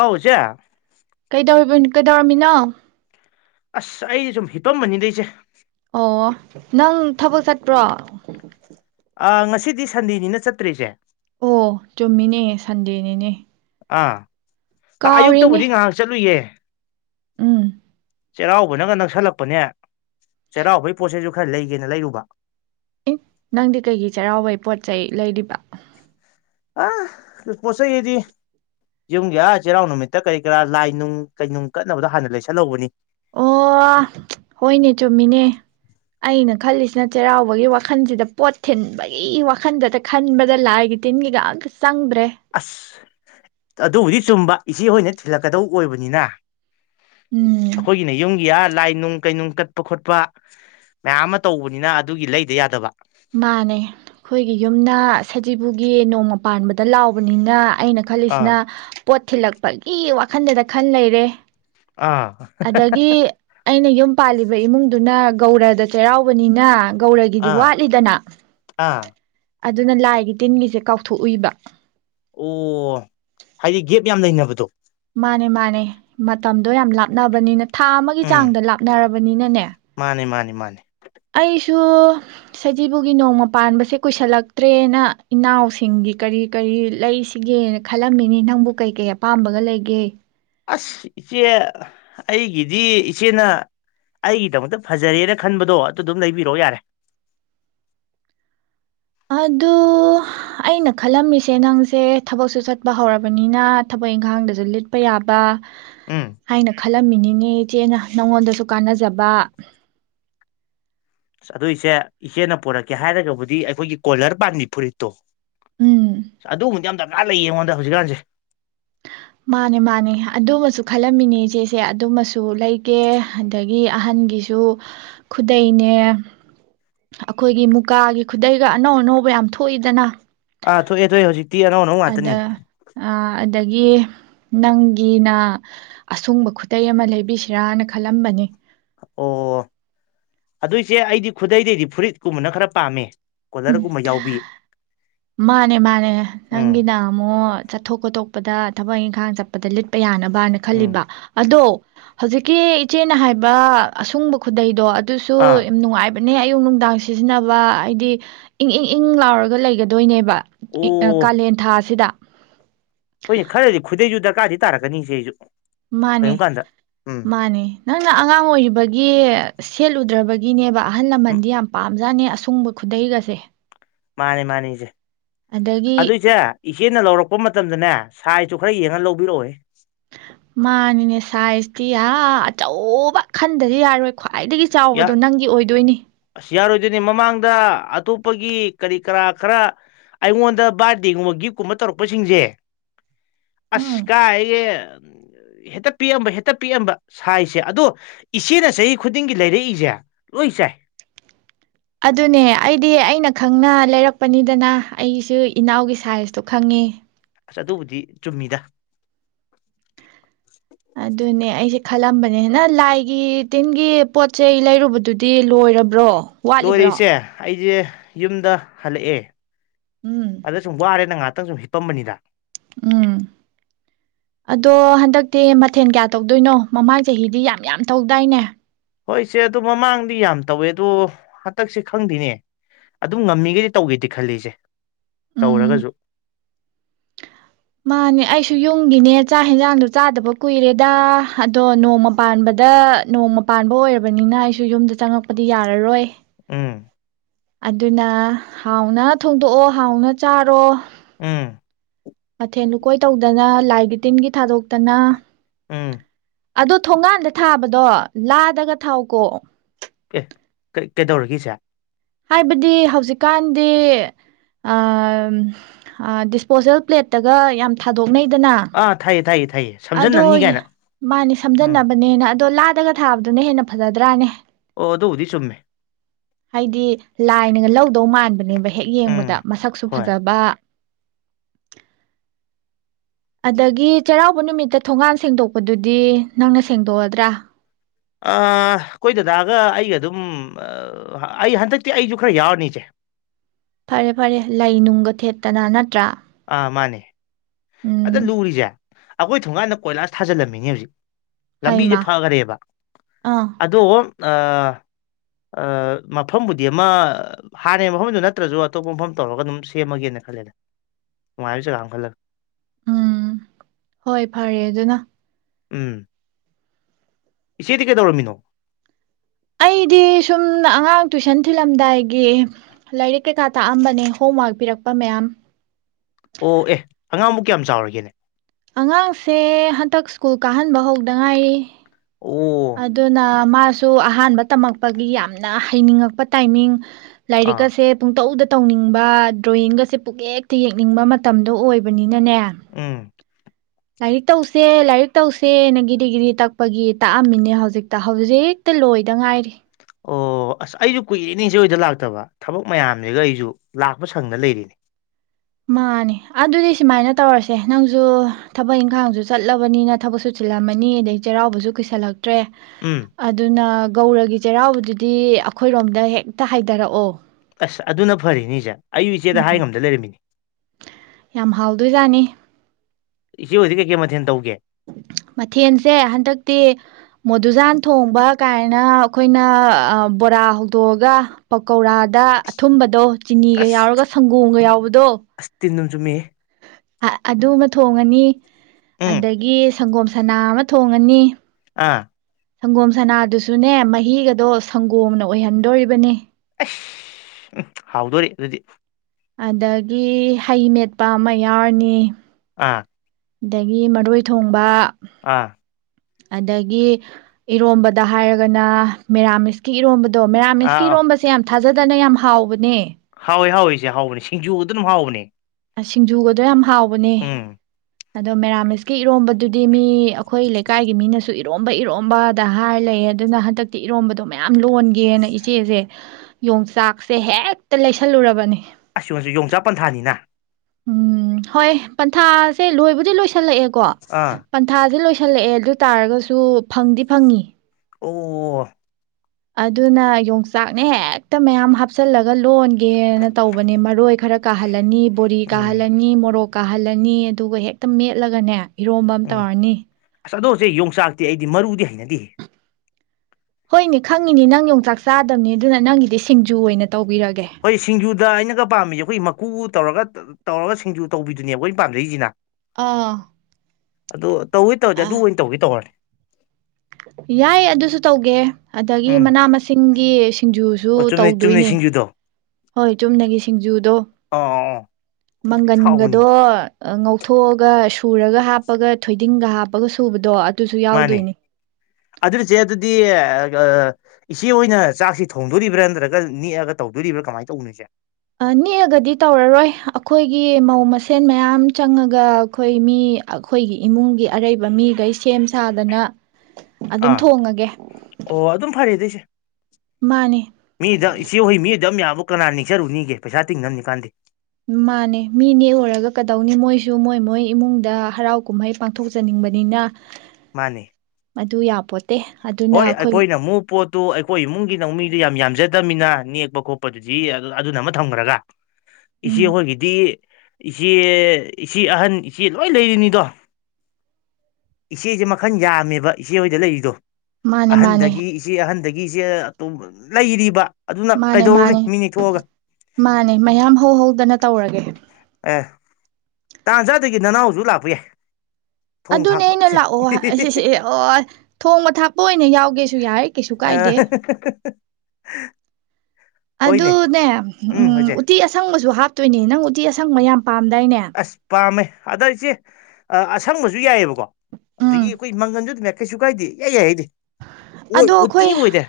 ꯑꯧ‌ ꯆꯦ ꯀꯩꯗꯧꯕꯟ ꯀꯩꯗꯧꯔꯝꯃꯤꯅꯣ ꯑꯁ ꯑꯩꯗꯤ ꯁꯨꯝ ꯍꯤꯄꯝꯕꯅꯤꯗ ꯏꯆꯦ ꯑꯣ ꯅꯪ ꯊꯕꯛ ꯆꯠꯄ꯭ꯔꯣ ꯑꯥ ꯉꯁꯤꯗꯤ ꯁꯟꯗꯦꯅꯤꯅ ꯆꯠꯇꯔ꯭ꯦ ꯏꯆꯦ ꯑꯣ ꯆꯨꯝꯃꯤꯅꯦ ꯁꯟꯗꯦꯅꯤꯅꯦ ꯑꯥ ꯀꯥꯎꯔꯦꯅꯦ ꯑꯌꯨꯛꯇꯕꯨꯗꯤ ꯉꯥꯍꯥꯛ ꯆꯠꯂꯨꯏꯌꯦ ꯎꯝ ꯆꯩꯔꯥꯎꯕꯅꯒ ꯅꯛꯁꯜꯂꯛꯄꯅꯦ ꯆꯩꯔꯥꯎꯕꯒꯤ ꯄꯣꯠ ꯆꯩꯁꯨ ꯈꯔ ꯂꯩꯒꯦꯅ ꯂꯩꯔꯨꯕ ꯑꯦ ꯅꯪꯗꯤ ꯀꯩꯒꯤ ꯆꯩꯔꯥꯎꯕꯩ ꯄꯣꯠ ꯆꯩ ꯂꯩꯔꯤꯕ ꯑ ꯄꯣꯠ ꯆꯩꯩ ꯌꯦꯗꯤ ꯌꯨꯝꯒꯤ ꯑ ꯆꯩꯔꯥꯎ ꯅꯨꯃꯤꯠꯇ ꯀꯔꯤ ꯀꯔꯥ ꯂꯥꯏ ꯅꯨꯡ ꯀꯩꯅꯨꯡ ꯀꯠꯅꯕꯗꯣ ꯍꯥꯟꯅ ꯂꯩꯁꯜꯍꯧꯕꯅꯤ ꯑꯣ ꯍꯣꯏꯅꯦ ꯆꯨꯝꯃꯤꯅꯦ ꯑꯩꯅ ꯈꯜꯂꯤꯁꯤꯅ ꯆꯩꯔꯥꯎꯕꯒꯤ ꯋꯥꯈꯜꯁꯤꯗ ꯄꯣꯠ ꯊꯤꯟꯕꯩ ꯋꯥꯈꯟꯗꯇ ꯈꯟꯕꯗ ꯂꯥꯏꯒꯤ ꯇꯤꯟꯒꯤꯒ ꯑꯝꯇ ꯆꯪꯗ꯭ꯔꯦ ꯑꯁ ꯑꯗꯨꯕꯨꯗꯤ ꯆꯨꯝꯕ ꯏꯆꯦ ꯍꯣꯏꯅ ꯊꯤꯜꯂꯛꯀꯗꯧ ꯑꯣꯏꯕꯅꯤꯅ ꯎꯝ ꯑꯈꯣꯏꯒꯤꯅ ꯌꯨꯝꯒꯤ ꯑꯥ ꯂꯥꯏ ꯅꯨꯡ ꯀꯩ ꯅꯨꯡ ꯀꯠꯄ ꯈꯣꯠꯄ ꯃꯌꯥꯝ ꯑꯃ ꯇꯧꯕꯅꯤꯅ ꯑꯗꯨꯒꯤ ꯂꯩꯗ ꯌꯥꯗꯕ ꯃꯥꯅꯦ ꯑꯩꯈꯣꯏꯒꯤ ꯌꯨꯝꯅ ꯁꯖꯤꯕꯨꯒꯤ ꯅꯣꯡꯃ ꯄꯥꯟꯕꯗ ꯂꯥꯎꯕꯅꯤꯅ ꯑꯩꯅ ꯑꯥ ꯈꯜꯂꯤꯁꯤꯅ ꯄꯣꯠ ꯊꯤꯜꯂꯛ [unintelligible] ꯋꯥꯈꯟꯗꯗ ꯈꯟ ꯂꯩꯔꯦ ꯑꯥ ꯑꯗꯒꯤ ꯑꯩꯅ ꯌꯨꯝ ꯄꯥꯜꯂꯤ ꯏꯃꯨꯡꯗꯨꯅ ꯒꯧꯔꯗ ꯆꯩꯔꯥꯎꯕꯅꯤꯅ ꯒꯧꯔꯥ ꯒꯤꯗꯤ ꯑꯥ ꯋꯥꯠ ꯀꯅꯥ ꯑꯥ ꯑꯗꯨꯅ ꯂꯥꯏꯒꯤ ꯇꯤꯟꯒꯤꯁꯦ ꯀꯥꯎꯊꯣꯛꯎꯏꯕ ꯑꯣ ꯍꯥꯏꯗꯤ ꯒꯦꯞ ꯌꯥꯝ ꯂꯩꯅꯕꯗꯣ ꯃꯥꯅꯦ ꯃꯥꯅꯦ ꯃꯇꯝꯗꯣ ꯌꯥꯝ ꯂꯥꯞꯅꯕꯅꯤꯅ ꯊꯥ ꯑꯃꯒꯤ ꯆꯥꯡꯗ ꯂꯥꯞꯅꯔꯛ ꯅꯣꯏꯅꯤꯅꯅꯦ ꯃꯥꯅꯤ ꯃꯥꯅꯤ ꯃꯥꯅꯤ ꯑꯩꯁꯨ ꯁꯖꯤꯕꯨꯒꯤ ꯅꯣꯡꯃ ꯄꯥꯟꯕꯁꯦ ꯀꯨꯏꯁꯜꯂꯛꯇ꯭ꯔꯦꯅ ꯏꯅꯥꯎꯁꯤꯡꯒꯤ ꯀꯔꯤ ꯀꯔꯤ ꯂꯩꯁꯤꯒꯦꯅ ꯈꯜꯂꯝꯃꯤꯅꯤ ꯅꯪꯕꯨ ꯀꯩꯀꯩ ꯑꯄꯥꯝꯕꯒ ꯂꯩꯒꯦ ꯑꯁ ꯏꯆꯦ ꯑꯩꯒꯤꯗꯤ ꯏꯆꯦꯅ ꯑꯩꯒꯤꯗꯃꯛꯇ ꯐꯖꯔꯦꯅ ꯈꯟꯕꯗꯣ ꯑꯗꯨꯗꯨꯝ ꯂꯩꯕꯤꯔꯛꯑꯣ ꯌꯥꯔꯦ ꯑꯗꯨ ꯑꯩꯅ ꯈꯜꯂꯝꯃꯤꯁꯦ ꯅꯪꯁꯦ ꯊꯕꯛꯁꯨ ꯆꯠꯄ ꯍꯧꯔꯕꯅꯤꯅ ꯊꯕꯛ ꯏꯪꯈꯥꯡꯗꯁꯨ ꯂꯤꯠꯄ ꯌꯥꯕ ꯎꯝ ꯍꯥꯏꯅ ꯈꯜꯂꯝꯃꯤꯅꯤꯅꯦ ꯏꯆꯦꯅ ꯅꯪꯉꯣꯟꯗꯁꯨ ꯀꯥꯟꯅꯖꯕ ꯑꯁ ꯑꯗꯨꯏꯁꯦ ꯏꯆꯦꯅ ꯄꯨꯔꯛꯀꯦ ꯍꯥꯏꯔꯒꯕꯨꯗꯤ ꯑꯩꯈꯣꯏꯒꯤ ꯀꯣꯂꯔ ꯄꯥꯝꯃꯤ ꯐꯨꯔꯤꯠꯇꯣ ꯎꯝ ꯑꯗꯨꯕꯨꯗꯤ ꯑꯝꯗ ꯂꯩꯌꯦ ꯑꯩꯉꯣꯟꯗ ꯍꯧꯖꯤꯛꯀꯥꯟꯁꯦ ꯃꯥꯅꯦ ꯃꯥꯅꯦ ꯑꯗꯨꯃꯁꯨ ꯈꯜꯂꯝꯃꯤꯅꯤ ꯏꯆꯦꯁꯦ ꯑꯗꯨꯃꯁꯨ ꯇꯨ ꯂꯩꯒꯦ ꯑꯗꯒꯤ ꯒꯤ ꯑꯍꯟꯒꯤꯁꯨ ꯈꯨꯗꯩꯅꯦ ꯑꯩꯈꯣꯏꯒꯤ ꯃꯨꯀꯥꯒꯤ ꯈꯨꯗꯩꯒ ꯑꯅꯧ ꯑꯅꯧꯕ ꯌꯥꯝ ꯊꯣꯛꯏꯗꯅ ꯑꯥ ꯊꯣꯛꯑꯦ ꯊꯣꯛꯑꯦ ꯍꯧꯖꯤꯛꯇꯤ ꯑꯅꯧ ꯑꯅꯧ ꯉꯇꯅꯤ ꯑꯗ ꯑꯗꯒꯤ ꯅꯪꯒꯤꯅ ꯑꯁꯨꯡꯕ ꯈꯨꯇ ꯑꯃ ꯂꯩꯕꯤꯁꯤꯔꯥꯅ ꯈꯜꯂꯝꯕꯅꯤ ꯑꯣ ꯑꯗꯨꯏꯆꯦ ꯑꯩꯗꯤ ꯈꯨꯗꯩꯗꯩꯗꯤ ꯐꯨꯔꯤꯠꯀꯨꯝꯕꯅ ꯈꯔ ꯄꯥꯝꯃꯦ ꯎꯝ ꯀꯣꯂꯔꯒꯨꯝꯕ ꯌꯥꯎꯕꯤ ꯃꯥꯅꯦ ꯃꯥꯅꯦ ꯎꯝ ꯅꯪꯒꯤꯅ ꯑꯃꯨꯛ ꯆꯠꯊꯣꯛ ꯈꯣꯊꯣꯛ ꯆꯠꯄꯗ ꯊꯕꯛ ꯏꯪꯈꯥꯡ ꯆꯠꯄꯗ ꯂꯤꯠꯄ ꯌꯥꯅꯕꯅ ꯎꯝ ꯈꯜꯂꯤꯕ ꯑꯗꯣ ꯍꯧꯖꯤꯛꯀꯤ ꯏꯆꯦꯅ ꯍꯥꯏꯕ ꯑꯁꯨꯡꯕ ꯈꯨꯗꯩꯗꯣ ꯑꯗꯨꯁꯨ ꯑꯥ ꯌꯥꯝ ꯅꯨꯡꯉꯥꯏꯕ ꯅꯦ ꯑꯌꯨꯛ ꯅꯨꯡꯗꯥꯡ ꯁꯤꯖꯤꯟꯅꯕ ꯍꯥꯏꯗꯤ ꯏꯪ ꯏꯪ ꯏꯪ ꯂꯥꯎꯔꯒ ꯂꯩꯒꯗꯣꯏꯅꯦꯕ ꯀꯥꯂꯦꯟ ꯊꯥꯁꯤꯗ ꯍꯣꯏ ꯈꯔꯗꯤ ꯈꯨꯗꯩꯁꯨꯖꯤ ꯗꯔꯀꯥꯗꯤ ꯇꯥꯔꯛꯅꯤ ꯁꯤ ꯑꯩꯁꯨ ꯃꯥꯅꯦ ꯀꯩꯒꯨꯝ ꯀꯥꯟꯗ ꯎꯝ ꯃꯥꯅꯦ ꯅꯪꯅ ꯑꯉꯥꯡ ꯑꯣꯏꯔꯤꯕꯒꯤ ꯁꯦꯠꯂꯨꯗ꯭ꯔꯕꯒꯤꯅꯦꯕ ꯑꯍꯜ ꯂꯃꯟꯗꯤ ꯌꯥꯝ ꯄꯥꯝꯃꯤ ꯑꯣꯝꯖꯥꯅꯦ ꯑꯁꯨꯡꯕ ꯈꯨꯗꯩꯒꯁꯦ ꯃꯥꯅꯦ ꯃꯥꯅꯤ ꯏꯁꯦ ꯑꯗꯒꯤ ꯑꯗꯨꯏꯁꯦ ꯏꯆꯦꯅ ꯂꯧꯔꯛꯄ ꯃꯇꯝꯗꯅꯦ ꯁꯥꯏꯖꯇꯨ ꯈꯔ ꯌꯦꯡꯉ ꯂꯧꯕꯤꯔꯛꯑꯣ ꯃꯥꯅꯤꯅꯦ ꯁꯥꯏꯖꯇꯤ ꯑ ꯑꯆꯧꯕ ꯈꯟꯗꯗꯤ ꯌꯥꯔꯣꯏ ꯈ꯭ꯋꯥꯏꯗꯒꯤ ꯆꯥꯎꯕꯗꯣ ꯅꯪꯒꯤ ꯑꯣꯏꯗꯣꯏꯅꯤ ꯌꯥꯔꯣꯏꯗꯣꯏꯅꯤ ꯃꯃꯥꯡꯗ ꯑꯇꯣꯞꯄꯒꯤ ꯀꯔꯤ ꯀꯔꯥ ꯈꯔ ꯑꯩꯉꯣꯟꯗ ꯕꯥꯔꯗꯦꯒꯨꯝꯕ ꯒꯤꯐꯀꯨꯝꯕ ꯇꯧꯔꯛꯄꯁꯤꯡꯁꯦ ꯎꯝ ꯑꯁ ꯀꯥ ꯌꯦ ꯍꯦꯛꯇ ꯄꯤꯛꯑꯝꯕ ꯍꯦꯛꯇ ꯄꯤꯛꯑꯝꯕ ꯁꯥꯏꯖꯁꯦ ꯑꯗꯣ ꯏꯆꯦꯅ ꯆꯍꯤ ꯈꯨꯗꯤꯡꯒꯤ ꯂꯩꯔꯛꯏꯁꯦ ꯂꯣꯏ ꯆꯥꯏ ꯑꯗꯨꯅꯦ ꯑꯩꯗꯤ ꯑꯩꯅ ꯈꯪꯅ ꯂꯩꯔꯛꯄꯅꯤꯗꯅ ꯑꯩꯒꯤꯁꯨ ꯏꯅꯥꯎꯒꯤ ꯁꯥꯏꯖꯇꯣ ꯈꯪꯉꯦ ꯑꯁ ꯑꯗꯨꯕꯨꯗꯤ ꯆꯨꯝꯃꯤꯗ ꯑꯗꯨꯅꯦ ꯑꯩꯁꯦ ꯈꯜꯂꯝꯕꯅꯦꯅ ꯂꯥꯏꯒꯤ ꯇꯤꯟꯒꯤ ꯄꯣꯠ ꯆꯩꯦ ꯂꯩꯔꯨꯕꯗꯨꯗꯤ ꯂꯣꯏꯔꯕ꯭ꯔꯣ ꯋꯥꯠꯂꯤꯕ꯭ꯔꯣ ꯂꯣꯏꯔꯁꯦ ꯑꯩꯁꯦ ꯌꯨꯝꯗ ꯍꯜꯂꯛꯑꯦ ꯎꯝ ꯑꯗ ꯁꯨꯝꯕ ꯑꯔꯦ ꯅ ꯉ ꯈꯤꯇꯪꯁꯨ ꯍꯤꯄꯝꯕꯅꯤꯗ ꯎꯝ ꯑꯗꯣ ꯍꯟꯗꯛꯇꯤ ꯃꯊꯦꯜ ꯀꯌꯥ ꯇꯧꯗꯣꯏꯅꯣ ꯃꯃꯥꯡ ꯆꯍꯤꯗꯤ ꯌꯥꯝ ꯌꯥꯝ ꯇꯧꯗꯥꯏꯅꯦ ꯍꯣꯏ ꯏꯆꯦ ꯑꯗꯨꯣ ꯃꯃꯥꯡꯗꯤ ꯌꯥꯝ ꯇꯧꯋꯦ ꯑꯗꯣ ꯍꯟꯗꯛꯁꯦ ꯈꯪꯗꯦꯅꯦ ꯑꯗꯨꯝ ꯉꯝꯃꯤꯒꯩꯗꯤ ꯇꯧꯒꯦꯗꯤ ꯈꯜꯂꯤꯁꯦ ꯎꯝ ꯇꯧꯔꯒꯁꯨ ꯃꯥꯅꯦ ꯑꯩꯁꯨ ꯌꯨꯝꯒꯤꯅꯦ ꯆꯥꯛ ꯌꯦꯟꯖꯥꯡꯗꯣ ꯆꯥꯗꯕ ꯀꯨꯏꯔꯦꯗ ꯑꯗꯣ ꯅꯣꯡꯃ ꯄꯥꯟꯕꯗ ꯅꯣꯡꯃ ꯄꯥꯟꯕ ꯑꯣꯏꯔꯕꯅꯤꯅ ꯑꯩꯁꯨ ꯌꯨꯝꯗ ꯆꯪꯉꯛꯄꯗꯤ ꯌꯥꯔꯔꯣꯏ ꯎꯝ ꯑꯗꯨꯅ ꯍꯥꯎꯅ ꯊꯣꯡꯗꯣꯛꯑꯣ ꯍꯥꯎꯅ ꯆꯥꯔꯣ ꯎꯝ ꯃꯊꯦꯜ ꯂꯨꯀꯣꯏ ꯇꯧꯗꯅ ꯂꯥꯏꯒꯤ ꯇꯤꯟꯒꯤ ꯊꯥꯗꯣꯛꯇꯅ ꯎꯝ ꯑꯗꯣ ꯊꯣꯡꯒꯥꯟꯗ ꯊꯥꯕꯗꯣ ꯂꯥꯗꯒ ꯊꯥꯎꯀꯣ ꯑꯦ ꯀꯩꯗꯧꯔꯒꯁꯦ ꯍꯥꯏꯕꯗꯤ ꯍꯧꯖꯤꯛꯀꯥꯟꯗꯤ ꯗꯤꯁꯄꯣꯖꯦꯜ ꯄ꯭ꯂꯦꯠꯇꯒ ꯌꯥꯝ ꯊꯥꯗꯣꯛ ꯛꯅꯩꯗꯅ ꯑꯥ ꯊꯥꯏꯌꯦ ꯊꯥꯏꯌꯦ ꯊꯥꯏꯌꯦ ꯑꯗꯣ ꯁꯝꯖꯟꯅꯕꯅꯤ ꯀꯥꯏꯅ ꯃꯥꯅꯦ ꯎꯝ ꯁꯝꯖꯟꯅꯕꯅꯦꯅ ꯑꯗꯣ ꯂꯥꯗꯒ ꯊꯥꯕꯗꯨꯅ ꯍꯦꯟꯅ ꯐꯖꯗ꯭ꯔꯥꯅꯦ ꯑꯣ ꯑꯗꯨꯕꯨꯗꯤ ꯆꯨꯝꯃꯦ ꯍꯥꯏꯗꯤ ꯂꯥꯏꯅꯒ ꯂꯧꯗꯧ ꯃꯥꯟꯕꯅꯦꯕ ꯍꯦꯛ ꯎꯝ ꯌꯦꯡꯕꯗ ꯃꯁꯛꯁꯨ ꯍꯣꯏ ꯐꯖꯕ ꯑꯗꯒꯤ ꯆꯩꯔꯥꯎꯕ ꯅꯨꯃꯤꯠꯇ ꯊꯣꯡꯒꯥꯟ ꯁꯦꯡꯗꯣꯛꯄꯗꯨꯗꯤ ꯅꯪꯅ ꯁꯦꯡꯗꯣꯛꯑꯗ꯭ꯔꯥ ꯑꯩꯈꯣꯏ ꯗꯗꯥꯒ ꯑꯩꯒ ꯑꯗꯨꯝ ꯑꯩ ꯍꯟꯗꯛꯇꯤ ꯑꯩꯁꯨ ꯈꯔ ꯌꯥꯎꯔꯅꯤꯁꯦ ꯐꯔꯦ ꯐꯔꯦ ꯂꯩ ꯅꯨꯡꯒ ꯊꯦꯠꯇꯅ ꯅꯠꯇ꯭ꯔꯥ ꯑ ꯃꯥꯅꯦ ꯑꯗ ꯎꯝ ꯂꯨꯔꯤꯁꯦ ꯑꯩꯈꯣꯏ ꯊꯣꯡꯀꯥꯟꯗ ꯀꯣꯏꯂꯥꯁ ꯊꯥꯖꯤꯜꯂꯝꯃꯤꯅꯤ ꯍꯧꯖꯤꯛ ꯂꯝꯕꯤꯁꯦ ꯍꯩꯃ ꯐꯈꯔꯦꯕ ꯑꯥ ꯑꯗꯣ ꯃꯐꯝꯕꯨꯗꯤ ꯑꯃ ꯍꯥꯟꯅ ꯃꯐꯝꯗꯨ ꯅꯠꯇ꯭ꯔꯁꯨ ꯑꯇꯣꯞꯄ ꯃꯐꯝ ꯇꯧꯔꯒ ꯑꯗꯨꯝ ꯁꯦꯝꯃꯒꯦꯅ ꯈꯜꯂꯦꯅꯦ ꯅꯨꯡꯉꯥꯏꯔꯤ ꯆꯦꯒꯥꯅ ꯈꯜꯂꯒ ꯎꯝ ꯍꯣꯏ ꯐꯔꯦ ꯑꯗꯨꯅ ꯎꯝ ꯏꯆꯦꯗꯤ ꯀꯩꯗꯧꯔꯝꯃꯤꯅꯣ ꯑꯩꯗꯤ ꯁꯨꯝ ꯑꯉꯥꯡ ꯇꯨꯏꯁꯟ ꯊꯤꯜꯂꯝꯗꯥꯏꯒꯤ ꯂꯥꯏꯔꯤꯛ ꯀꯩꯀꯥ ꯇꯥꯛꯑꯝꯕꯅꯦ ꯍꯣꯝꯋꯔꯛ ꯄꯤꯔꯛꯄ ꯃꯌꯥꯝ ꯑꯣ ꯑꯦ ꯑꯉꯥꯡꯃꯨꯛ ꯀꯌꯥꯝ ꯆꯥꯎꯔꯒꯦꯅꯦ ꯑꯉꯥꯡꯁꯦ ꯍꯟꯇꯛ ꯁ꯭ꯀꯨꯜ ꯀꯥꯍꯟꯕ ꯍꯧꯗ ꯉꯥꯏꯔꯤ ꯑꯣ ꯑꯗꯨꯗꯅ ꯃꯥꯁꯨ ꯑꯍꯥꯟꯕ ꯇꯝꯃꯛꯄꯒꯤ ꯌꯥꯝꯅ ꯍꯩꯅꯤꯡꯉꯛꯄ ꯇꯥꯏꯃꯤꯡ ꯂꯥꯏꯔꯤꯛ ꯑꯥ ꯑꯁꯦ ꯄꯨꯡ ꯇꯗ ꯇꯧꯅꯤꯡꯕ ꯗ꯭ꯔꯣꯌꯋꯤꯡꯒꯁꯦ ꯄꯨꯛꯂꯦꯛꯇ ꯌꯦꯛꯅꯤꯡꯕ ꯃꯇꯝꯗꯣ ꯑꯣꯏꯕꯅꯤꯅꯅꯦ [unintelligible] ꯎꯝ ꯂꯥꯏꯔꯤꯛ ꯇꯧꯁꯦ ꯂꯥꯏꯔꯤꯛ ꯇꯧꯁꯦꯅꯒꯤ ꯗꯤꯒ꯭ꯔꯤ ꯇꯛꯄꯒꯤ ꯇꯥꯛꯑꯝꯃꯤꯅꯦ ꯍꯧꯖꯤꯛꯇ ꯍꯧꯖꯤꯛꯇ ꯂꯣꯏꯗ ꯉꯥꯏꯔꯤ ꯑꯣ ꯑꯁ ꯑꯩꯁꯨ ꯀꯨꯏꯔ ꯅꯤꯡꯁꯦ ꯍꯗ ꯂꯥꯛꯇꯕ ꯊꯕꯛ ꯃꯌꯥꯝꯁꯤꯒ ꯑꯩꯁꯨ ꯂꯥꯛꯄ ꯁꯪꯅ ꯂꯩꯔꯤꯅꯦ ꯃꯥꯅꯦ ꯑꯗꯨꯗꯤ ꯁꯨꯃꯥꯏꯅ ꯇꯧꯔꯁꯦ ꯅꯪꯁꯨ ꯊꯕꯛ ꯏꯪꯈꯥꯡꯁꯨ ꯆꯠꯂꯕꯅꯤꯅ ꯊꯕꯛꯁꯨ ꯊꯤꯜꯂꯝꯃꯅꯤ ꯑꯗꯩ ꯆꯩꯔꯥꯎꯕꯁꯨ ꯀꯨꯏꯁꯜꯂꯛ ꯇ꯭ꯔꯦ ꯎꯝ ꯑꯗꯨꯅ ꯒꯧꯔꯒꯤ ꯆꯩꯔꯥꯎꯕꯗꯨꯗꯤ ꯑꯩꯈꯣꯏꯔꯣꯝꯗ ꯍꯦꯛꯇ ꯍꯥꯏꯊꯔꯛꯑꯣ ꯑꯁ ꯑꯗꯨꯅ ꯐꯔꯤꯅꯤ ꯏꯖꯦ ꯎꯝ ꯌꯥꯝ ꯍꯥꯎꯗꯣꯏꯖꯥꯅꯤ ꯁꯤ ꯍꯧꯖꯤꯗꯤ ꯀꯩꯀꯩ ꯃꯊꯦꯜꯅ ꯇꯧꯒꯦ ꯃꯊꯦꯜꯁꯦ ꯍꯟꯗꯛꯇꯤ ꯃꯣꯗꯨꯖꯥꯟ ꯊꯣꯡꯕ ꯀꯥꯏꯅ ꯑꯩꯈꯣꯏꯅ ꯕꯣꯔꯥ ꯍꯧꯗꯣꯛꯑꯒ ꯄꯀꯧꯔꯥꯗ ꯑꯊꯨꯝꯕꯗꯣ ꯆꯤꯅꯤꯒ ꯑꯁ ꯌꯥꯎꯔꯒ ꯁꯪꯒꯣꯝꯒ ꯌꯥꯎꯕꯗꯣ ꯑꯁ ꯇꯤꯟ ꯑꯗꯨꯝ ꯆꯨꯝꯃꯦ ꯑꯗꯨꯃ ꯊꯣꯡꯉꯅꯤ ꯎꯝ ꯑꯗꯒꯤ ꯁꯪꯒꯣꯝ ꯁꯅꯥ ꯑꯃ ꯊꯣꯡ ꯐꯪ ꯑꯅꯤ ꯑꯥ ꯁꯪꯒꯣꯝ ꯁꯥꯅꯥꯗꯨꯁꯨꯅꯦ ꯃꯍꯤꯒꯗꯣ ꯁꯪꯒꯣꯝꯅ ꯑꯣꯏꯍꯟꯗꯣꯔꯤꯕꯅꯦ ꯎꯝ ꯍꯥꯎꯗꯣꯔꯤ ꯑꯗꯨꯗꯤ ꯑꯗꯒꯤ ꯍꯩ ꯃꯦꯠꯄ ꯑꯃ ꯌꯥꯎꯔꯅꯤ ꯑꯥ ꯑꯗꯒꯤ ꯃꯔꯣꯏ ꯊꯣꯡꯕ ꯑꯥ ꯑꯗꯒꯤ ꯏꯔꯣꯝꯕꯗ ꯍꯥꯏꯔꯒꯅ ꯃꯦꯔꯥꯃꯤꯁꯀꯤ ꯏꯔꯣꯝꯕꯗ ꯑꯗꯣ ꯑꯥ ꯃꯦꯥꯃꯤꯁꯀꯤꯔꯣꯝꯕꯁꯦ ꯌꯥꯝ ꯊꯥꯖꯗꯅ ꯌꯥꯝ ꯍꯥꯎꯕꯅꯦ ꯍꯣꯏ ꯍꯥꯎꯋꯏꯁꯦ ꯍꯥꯎꯕꯅꯦ ꯁꯤꯡꯖꯨ ꯑꯗꯨꯝ ꯍꯥꯎꯕꯅꯦ ꯁꯤꯡꯖꯨꯒꯗꯣ ꯌꯥꯝ ꯍꯥꯎꯕꯅꯦ ꯎꯝ ꯑꯗꯣ ꯃꯦꯔꯥꯃꯤꯁꯀꯤ ꯏꯔꯣꯝꯕꯗꯨꯗꯤ ꯃꯤ ꯑꯩꯈꯣꯏ ꯂꯩꯀꯥꯏꯒꯤ ꯃꯤꯅꯁꯨ ꯏꯔꯣꯝꯕ ꯏꯔꯣꯝꯕꯗ ꯍꯥꯏꯔ ꯂꯩ ꯑꯗꯨꯅ ꯍꯟꯗꯛꯇꯤ ꯏꯔꯣꯝꯕꯗꯣ ꯃꯌꯥꯝ ꯂꯣꯟꯒꯦꯅ ꯏꯆꯦꯁꯦ ꯌꯣꯡꯆꯥꯛꯁꯦ ꯍꯦꯛꯇ ꯂꯩꯁꯜꯂꯨꯔꯕꯅꯤ ꯑꯁꯣꯟꯁꯨ ꯌꯣꯡꯆꯥꯛ ꯄꯟꯊꯥꯅꯤꯅ ꯎꯝ ꯍꯣꯏ ꯄꯟꯊꯥꯁꯦ ꯂꯣꯏꯕꯨꯗꯤ ꯂꯣꯏꯁꯤ ꯂꯛꯑꯦꯀꯣ ꯑꯥ ꯄꯟꯊꯥꯁꯦ ꯂ ꯏꯁꯜꯂꯛꯑꯦ ꯑꯗꯨ ꯇꯥꯔꯒꯁꯨ ꯐꯪꯗꯤ ꯐꯪꯏꯤ ꯑꯣ ꯑꯗꯨꯅ ꯌꯣꯡꯆꯥꯛꯅꯦ ꯍꯦꯛꯇ ꯃꯌꯥꯝ ꯍꯥꯞꯆꯜꯂꯒ ꯂꯣꯟ ꯀꯦꯅ ꯇꯧꯕꯅꯦ ꯃꯔꯣꯏ ꯈꯔ ꯀꯥꯍꯜꯂꯅꯤ ꯕꯣꯔꯤ ꯎꯝ ꯀꯥꯍꯜꯂꯅꯤ ꯃꯣꯔꯣꯛ ꯀꯥꯍꯜꯂꯅꯤ ꯑꯗꯨꯒ ꯍꯦꯛꯇ ꯃꯦꯠꯂꯒꯅꯦ ꯏꯔꯣꯝꯕ ꯑꯃ ꯇꯧꯔꯅꯤ ꯆꯥꯗꯣꯁꯦ ꯌꯣꯡꯆꯥꯛꯇꯤ ꯑꯩꯗꯤ ꯃꯔꯨꯗꯤ ꯍꯩꯅꯗꯦ ꯍꯣꯏꯅꯦ ꯈꯪꯉꯤꯅꯤ ꯅꯪ ꯌꯣꯡꯆꯥꯛ ꯆꯥꯗꯕꯅꯤ ꯑꯗꯨꯅ ꯅꯪꯒꯤꯗꯤ ꯁꯤꯡꯖꯨ ꯑꯣꯏꯅ ꯇꯧꯕꯤꯔꯒꯦ ꯑꯩꯈꯣꯏ ꯁꯤꯡꯖꯨꯗ ꯑꯩꯅꯒ ꯄꯥꯝꯃꯤꯁꯦ ꯑꯩꯈꯣꯏ ꯃꯀꯨ ꯇꯧꯔꯒ ꯇꯧꯔꯒ ꯁꯤꯡꯖꯨ ꯇꯧꯕꯤꯗꯨꯅꯦꯕ ꯑꯩꯅ ꯄꯥꯝꯖꯩꯔꯤꯁꯤꯅ ꯑꯥ ꯑꯗꯨ ꯇꯧꯋꯤ ꯇꯧꯗꯤ ꯑꯗꯨ ꯑꯥ ꯑꯣꯏꯅ ꯇꯧꯋꯦ ꯇꯧꯔꯅꯤ ꯌꯥꯏ ꯑꯗꯨꯁꯨ ꯇꯧꯒꯦ ꯑꯗꯒꯤ ꯎꯝ ꯃꯅꯥ ꯃꯁꯤꯡꯒꯤ ꯁꯤꯡꯖꯨꯁꯨ ꯑꯣ ꯆꯨꯝꯅꯩ ꯆꯨꯝꯅꯩ ꯇꯧꯗꯣꯏꯅꯦ ꯁꯤꯡꯖꯨꯗꯣ ꯍꯣꯏ ꯆꯨꯝꯅꯒꯤ ꯁꯤꯡꯖꯨꯗꯣ ꯑꯣ ꯑꯣ ꯑꯣ ꯁꯥꯎꯕꯅꯤ ꯃꯪꯒꯟꯒꯗꯣ ꯉꯧꯊꯣꯛꯑꯒ ꯁꯨꯔꯒ ꯍꯥꯞꯄꯒ ꯊꯣꯏꯗꯤꯡꯒ ꯍꯥꯞꯄꯒ ꯁꯨꯕꯗꯣ ꯑꯗꯨꯁꯨ ꯃꯥꯅꯦ ꯌꯥꯎꯗꯣꯏꯅꯤ ꯑꯗꯨ ꯆꯦꯗꯗꯤ ꯏꯆꯦ ꯑꯣꯏꯅ ꯆꯥꯛꯁꯤ ꯊꯣꯡꯗꯣꯔꯤꯕ꯭ꯔꯥ ꯅꯠꯇ꯭ꯔꯒ ꯅꯦꯛꯑꯒ ꯇꯧꯗꯣꯔꯤꯕ꯭ꯔꯥ ꯀꯃꯥꯏꯅ ꯇꯧꯕꯅꯣ ꯏꯁꯦ ꯅꯦꯛꯑꯒꯗꯤ ꯇꯧꯔꯔꯣꯏ ꯑꯩꯈꯣꯏꯒꯤ ꯃꯧ ꯃꯁꯦꯟ ꯃꯌꯥꯝ ꯆꯪꯉꯒ ꯑꯩꯈꯣꯏ ꯃꯤ ꯑꯩꯈꯣꯏꯒꯤ ꯏꯃꯨꯡꯒꯤ ꯑꯔꯩꯕ ꯃꯤꯈꯩ ꯁꯦꯝ ꯁꯥꯗꯅ ꯑꯗꯨꯝ ꯑꯥ ꯊꯣꯡꯉꯒꯦ ꯑꯣ ꯑꯗꯨꯝ ꯐꯔꯦ ꯑꯗꯨꯣꯏꯁꯦ ꯃꯥꯅꯤ ꯃꯤ ꯏ ꯑꯣꯏꯏ ꯃꯤꯗꯝ ꯌꯥ ꯑꯗꯨꯨꯛ ꯀꯅꯥꯅꯤ ꯆꯔꯨꯅꯤꯒꯦ ꯄꯩꯁꯥ ꯇꯤꯡꯅꯕꯝꯅꯤ ꯀꯥꯟꯗꯦ ꯃꯥꯅꯦ ꯃꯤꯅꯦ ꯑꯣꯏꯔꯒ ꯀꯩꯗꯧꯅꯤ ꯃꯣꯏꯁꯨ ꯃꯣꯏ ꯃꯣꯏ ꯏꯃꯨꯡꯗ ꯍꯔꯥꯎ ꯀꯨꯝꯍꯩ ꯄꯥꯡꯊꯣꯛꯆꯅꯤꯡꯕꯅꯤꯅ ꯃꯥꯅꯦ ꯑꯗꯨ ꯌꯥꯕꯣꯠ ꯍꯣꯏ ꯑꯩꯈꯣꯏꯅ ꯃꯨꯛ ꯄꯣꯠ ꯇꯣ ꯑꯩꯈꯣꯏ ꯏꯃꯨꯡꯒꯤ ꯂꯧꯃꯤꯗꯨꯣ ꯌꯥꯝ ꯌꯥꯝꯖꯗꯕꯃꯤꯅ ꯅꯦꯛꯄ ꯈꯣꯠꯄꯗꯨꯗꯤ ꯑꯗꯨꯅ ꯑꯃ ꯊꯝꯈ꯭ꯔꯒ ꯏꯆ ꯎꯝ ꯑꯩꯈꯣꯏꯒꯤꯗꯤ ꯏꯆꯦ ꯏꯆꯦ ꯑꯍꯟ ꯏꯆꯦ ꯂꯣꯏ ꯂꯩꯔꯤꯅꯤꯗꯣ ꯏꯆꯦꯁꯦ ꯃꯈꯟ ꯌꯥꯝꯃꯦꯕ ꯏꯆꯦ ꯍꯣꯏꯗ ꯂꯩꯔꯤꯗꯣ ꯃꯥꯅꯦ ꯃꯥꯅꯦ ꯑꯍꯟꯗꯒꯤ ꯏꯆꯦ ꯑꯍꯟꯗꯒꯤ ꯒꯤꯁꯦ ꯂꯩꯔꯤꯕ ꯑꯗꯨꯅ ꯃꯥꯅꯦ ꯀꯩꯗꯧꯔꯨꯅꯤ ꯃꯥꯅꯦ ꯃꯤ ꯅꯦꯛꯊꯣꯛꯑꯒ ꯃꯥꯅꯦ ꯃꯌꯥꯝ ꯍꯧ ꯍꯧꯗꯅ ꯇꯧꯔꯒꯦ ꯍ ꯇꯥꯡ ꯆꯥꯗꯒꯤ ꯅꯅꯥꯎꯁꯨ ꯂꯥꯛꯄ ꯌꯥꯏ ꯊꯣꯡ ꯑꯗꯨꯅꯦ ꯑꯩꯅ ꯊꯥꯛꯄꯁꯦ ꯂꯥꯛꯑꯣ ꯑꯁꯤꯁ ꯊꯣꯡꯕ ꯊꯥꯛꯄ ꯑꯣꯏꯅ ꯌꯥꯎꯒꯦꯁꯨ ꯌꯥꯔꯦ ꯀꯩꯁꯨ ꯀꯥꯏꯗꯦ ꯍꯣꯏꯅꯦ ꯑꯗꯨꯅꯦ ꯎꯝ ꯎꯇꯤ ꯑꯁꯪꯕꯁꯨ ꯍꯥꯞꯇꯣꯏꯅꯦ ꯅꯪ ꯎꯇꯤ ꯑꯁꯪꯕ ꯃꯌꯥꯝ ꯑꯁ ꯄꯥꯝꯃꯦ ꯑꯗ ꯏꯆꯦ ꯑꯁꯪꯕꯁꯨ ꯌꯥꯏꯑꯕꯀꯣ ꯑꯗꯒꯤ ꯎꯝ ꯑꯩꯈꯣꯏ ꯃꯪꯒꯟꯁꯨ ꯑꯗꯨꯝ ꯀꯩꯁꯨ ꯀꯥꯏꯗꯦ ꯌꯥꯏ ꯌꯥꯏ ꯑꯩꯗꯤ ꯑꯣ ꯑꯗꯣ ꯎꯠꯇꯤ ꯑꯩꯈꯣꯏ ꯑꯣꯏꯣꯏꯗꯦ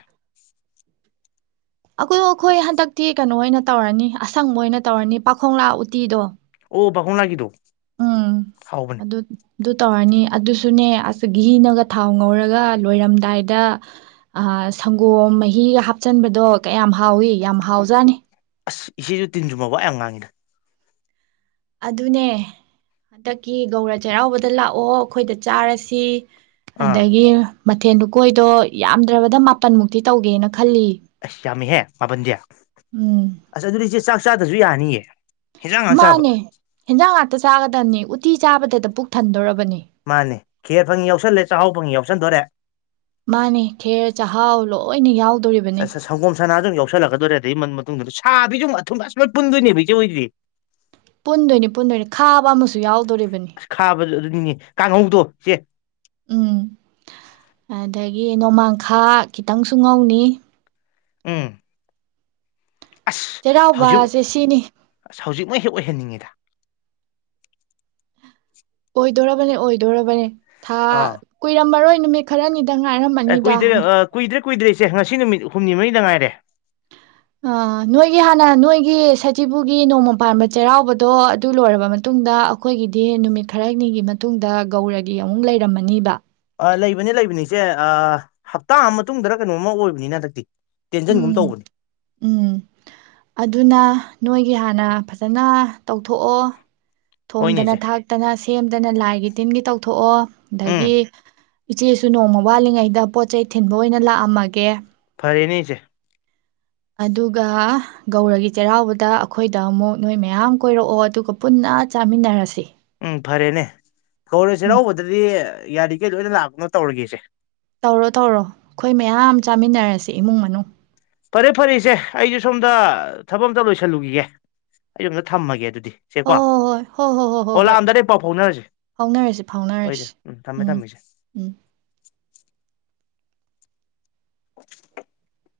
ꯑꯈꯣꯏ ꯑꯈꯣꯏ ꯍꯟꯗꯛꯇꯤ ꯀꯩꯅꯣ ꯑꯣꯏꯅ ꯇꯧꯔꯅꯤ ꯑꯁꯪꯕ ꯑꯣꯏꯅ ꯇꯧꯔꯅꯤ ꯄꯥꯈꯣꯡꯂꯥ ꯎꯇꯤꯗꯣ ꯑꯣ ꯄꯥꯈꯣꯡꯂꯥꯒꯤꯗꯣ ꯎꯝ ꯍꯥꯎꯕꯅꯦ ꯑꯗꯨ ꯑꯗꯨ ꯇꯧꯔꯅꯤ ꯑꯗꯨꯁꯨꯅꯦ ꯑꯁ ꯘꯤꯅꯒ ꯊꯥꯎ ꯉꯧꯔꯒ ꯂꯣꯏꯔꯝꯗꯥꯏꯗ ꯁꯪꯒꯣꯝ ꯃꯍꯤꯒ ꯍꯥꯞꯆꯟꯕꯗꯣ ꯀꯌꯥꯝ ꯍꯥꯎꯏ ꯌꯥꯝ ꯍꯥꯎꯖꯥꯠꯅꯤ ꯑꯁ ꯏꯆꯦꯁꯨ ꯇꯤꯟꯖꯨꯝꯕ ꯋꯥ ꯌꯥꯝ ꯉꯥꯡꯉꯤꯗ ꯑꯗꯨꯅꯦ ꯍꯟꯗꯛꯀꯤ ꯒꯧꯔ ꯆꯩꯔꯥꯎꯕꯗ ꯂꯥꯛꯑꯣ ꯑꯩꯈꯣꯏꯗ ꯆꯥꯔꯁꯤ ꯑꯥ ꯑꯗꯒꯤ ꯃꯊꯦꯜ ꯂꯨꯀꯣꯏꯗꯣ ꯌꯥꯝꯗ꯭ꯔꯕꯗ ꯃꯥꯄꯟꯃꯨꯛꯇꯤ ꯇꯧꯒꯦꯅ ꯈꯜꯂꯤ ꯑꯁ ꯌꯥꯝꯃꯤꯍꯦ ꯃꯥꯄꯟꯗꯤ ꯎꯝ ꯑꯁ ꯑꯗꯨꯗꯤ ꯏꯆꯦ ꯆꯥꯛ ꯆꯥꯗꯔꯁꯨ ꯌꯥꯅꯤꯌꯦ ꯍꯤꯟꯖꯥꯡ ꯉꯥꯛ ꯆꯥꯕ ꯃꯥꯅꯦ ꯍꯦꯟꯖꯥꯡ ꯉꯥꯛꯇ ꯆꯥꯒꯗꯕꯅꯤ ꯎꯇꯤ ꯆꯥꯕꯗꯗ ꯄꯨꯛ ꯊꯟꯗꯣꯔ ꯃꯥꯅꯦ ꯈꯦꯔ ꯐꯪꯉꯤ ꯌꯥꯎꯁꯜꯂꯦ ꯆꯥꯛꯍꯥꯎ ꯐꯪꯉꯤ ꯌꯥꯎꯁꯟꯗꯣꯔꯦ ꯃꯥꯅꯦ ꯈꯦꯔ ꯆꯥꯛꯍꯥꯎ ꯂꯣꯏꯅ ꯌꯥꯎ ꯁꯪꯒꯣꯝ ꯁꯅꯥꯁꯨ ꯑꯗꯨꯝ ꯌꯥꯎꯁꯜꯂꯛꯀꯗꯣꯔꯦ ꯑꯗꯩ ꯃ ꯃꯇꯨꯡꯗ ꯁꯥꯕꯤꯁꯨꯨ‌ ꯑꯃꯨꯛ ꯑꯊꯨꯝ ꯑꯁ ꯂꯣꯏ ꯄꯨꯟꯗꯣꯏꯅꯦꯕ ꯏꯆꯦ ꯍꯣꯏꯖꯤꯗꯤ ꯄꯨꯟꯗꯣꯏꯅꯤ ꯄꯨꯟꯗꯣꯏꯅꯤ ꯈꯥꯕ ꯑꯃꯁꯨ ꯌꯥꯎꯗꯣꯔꯤꯕꯅꯤ ꯉ ꯀꯥꯡꯍꯧꯗꯣ ꯁꯦ ꯎꯝ ꯑꯗꯒꯤ ꯅꯣꯡꯃꯥꯡꯈꯥ ꯈꯤꯇꯪꯁꯨ ꯉꯧꯅꯤ ꯎꯝ ꯑꯁ ꯍꯧꯖꯤꯛ ꯆꯩꯔꯥꯎꯕꯁꯦ ꯁꯤꯅꯤ ꯑꯁ ꯍꯧꯖꯤꯛꯃꯛꯣꯏ ꯍꯦꯛ ꯑꯣꯏꯍꯟꯅꯤꯡꯉꯤꯗ ꯑꯣꯏꯗꯣꯔꯕꯅꯤ ꯑꯣꯏꯗꯣꯔꯔꯕꯅꯤ ꯊꯥ ꯑꯥ ꯀꯨꯏꯔꯝꯝꯕꯔꯣꯏ ꯈꯔꯅꯤ ꯑꯦ ꯀꯣꯏꯗ ꯀ ꯏꯗ ꯀꯨꯏꯗ꯭ꯔꯤꯁꯦ ꯉꯁꯤ ꯅꯨꯃꯤꯠ ꯍꯨꯝꯅꯤ ꯃꯔꯤꯗ ꯉꯥꯏꯔꯦ ꯅꯣꯏꯒꯤ ꯍꯥꯟꯅ ꯅꯣꯏꯒꯤ ꯁꯖꯤꯤꯕꯨꯒꯤ ꯅꯣꯡꯃ ꯄꯥꯟꯕ ꯆꯩꯔꯥꯎꯕꯗꯣ ꯑꯗꯨ ꯂꯣꯏꯔꯕ ꯃꯇꯨꯡꯗ ꯑꯩꯈꯣꯏꯒꯤꯗꯤ ꯅꯨꯃꯤꯠ ꯈꯔꯅꯤꯒꯤ ꯃꯇꯨꯡꯗ ꯒꯧꯔꯒꯤ ꯑꯃꯨꯛ ꯂꯩꯔꯝꯃꯅꯤꯕ ꯂꯩꯕꯅꯤ ꯂꯩꯕꯅꯤꯁꯦ ꯍꯞꯇꯥ ꯃꯇꯨꯡꯗꯔ ꯀꯩꯅꯣꯝꯃ ꯑꯣꯏꯕꯅꯤꯅ ꯍꯟꯗꯛꯇꯤ ꯇꯦꯟꯖꯟꯒꯨꯝ ꯎꯝ ꯇꯧꯕꯅꯤ ꯎꯝ ꯑꯗꯨꯅ ꯅꯣꯏꯒꯤ ꯍꯥꯟꯅ ꯐꯖꯅ ꯇꯧꯊꯣꯛꯑꯣ ꯍꯣꯏꯅꯦ ꯊꯣꯡꯗꯅ ꯏꯆꯦ ꯊꯥꯛꯇꯅ ꯁꯦꯝꯗꯅ ꯂꯥꯏꯒꯤ ꯇꯤꯟꯒꯤ ꯇꯧꯊꯣꯛꯑꯣ ꯎꯝ ꯑꯗꯒꯤ ꯏꯆꯦꯁꯨ ꯅꯣꯡꯃ ꯋꯥꯠꯂꯤꯉꯩꯗ ꯄꯣꯠ ꯆꯩ ꯊꯤꯟꯕ ꯑꯣꯏꯅ ꯂꯥꯛꯑꯝꯃꯒꯦ ꯐꯔꯅꯤ ꯆ ꯑꯗꯨꯒ ꯒꯧꯔꯒꯤ ꯆꯩꯔꯥꯎꯕꯗ ꯑꯩꯈꯣꯏꯗ ꯑꯃꯨꯛ ꯅꯣꯏ ꯃꯌꯥꯝ ꯀꯣꯏꯔꯛꯑꯣ ꯑꯗꯨꯒ ꯄꯨꯟꯅ ꯆꯥꯃꯤꯟꯅꯔꯁꯤ ꯎꯪ ꯐꯔꯦꯅꯦ ꯀꯧꯔ ꯎꯝ ꯆꯩꯔꯥꯎꯕꯗꯗꯤ ꯌꯥꯔꯤ ꯒꯩ ꯂꯣꯏꯅ ꯂꯥꯛꯄꯅꯣ ꯇꯧꯔꯒꯦꯁꯦ ꯇꯧꯔꯣ ꯇꯧꯔꯣ ꯑꯈꯣꯏ ꯃꯌꯥꯝ ꯆꯥꯃꯤꯟꯅꯔꯁꯤ ꯏꯃꯨꯡ ꯃꯅꯨꯡ ꯐꯔꯦ ꯐꯔꯦ ꯏꯆꯦ ꯑꯩꯖꯨ ꯁꯣꯝꯗ ꯊꯕꯛ ꯑꯝꯇ ꯂꯣꯏꯁꯜꯂꯨꯒꯤꯒꯦ ꯑꯩꯖꯨ ꯑꯝꯇ ꯊꯝꯃꯒꯦ ꯑꯗꯨꯗꯤ ꯍꯣ ꯆꯦꯀꯣ ꯍꯣ ꯍꯣꯏ ꯍꯣ ꯍꯣ ꯍꯣꯏ ꯍꯣꯏ ꯂꯥꯛꯑꯝꯗꯥꯏꯗ ꯍꯦꯛ ꯄꯥꯎ ꯐꯥꯎꯅꯔꯖꯤ ꯐꯥꯎꯅꯔꯁꯤ ꯍꯣꯏ ꯐꯥꯎꯅꯔꯁꯤ ꯏꯆꯦ ꯎꯝ ꯊꯝꯃꯦ ꯊꯝꯃꯦ ꯏꯆꯦ ꯎꯝ [unintelligible]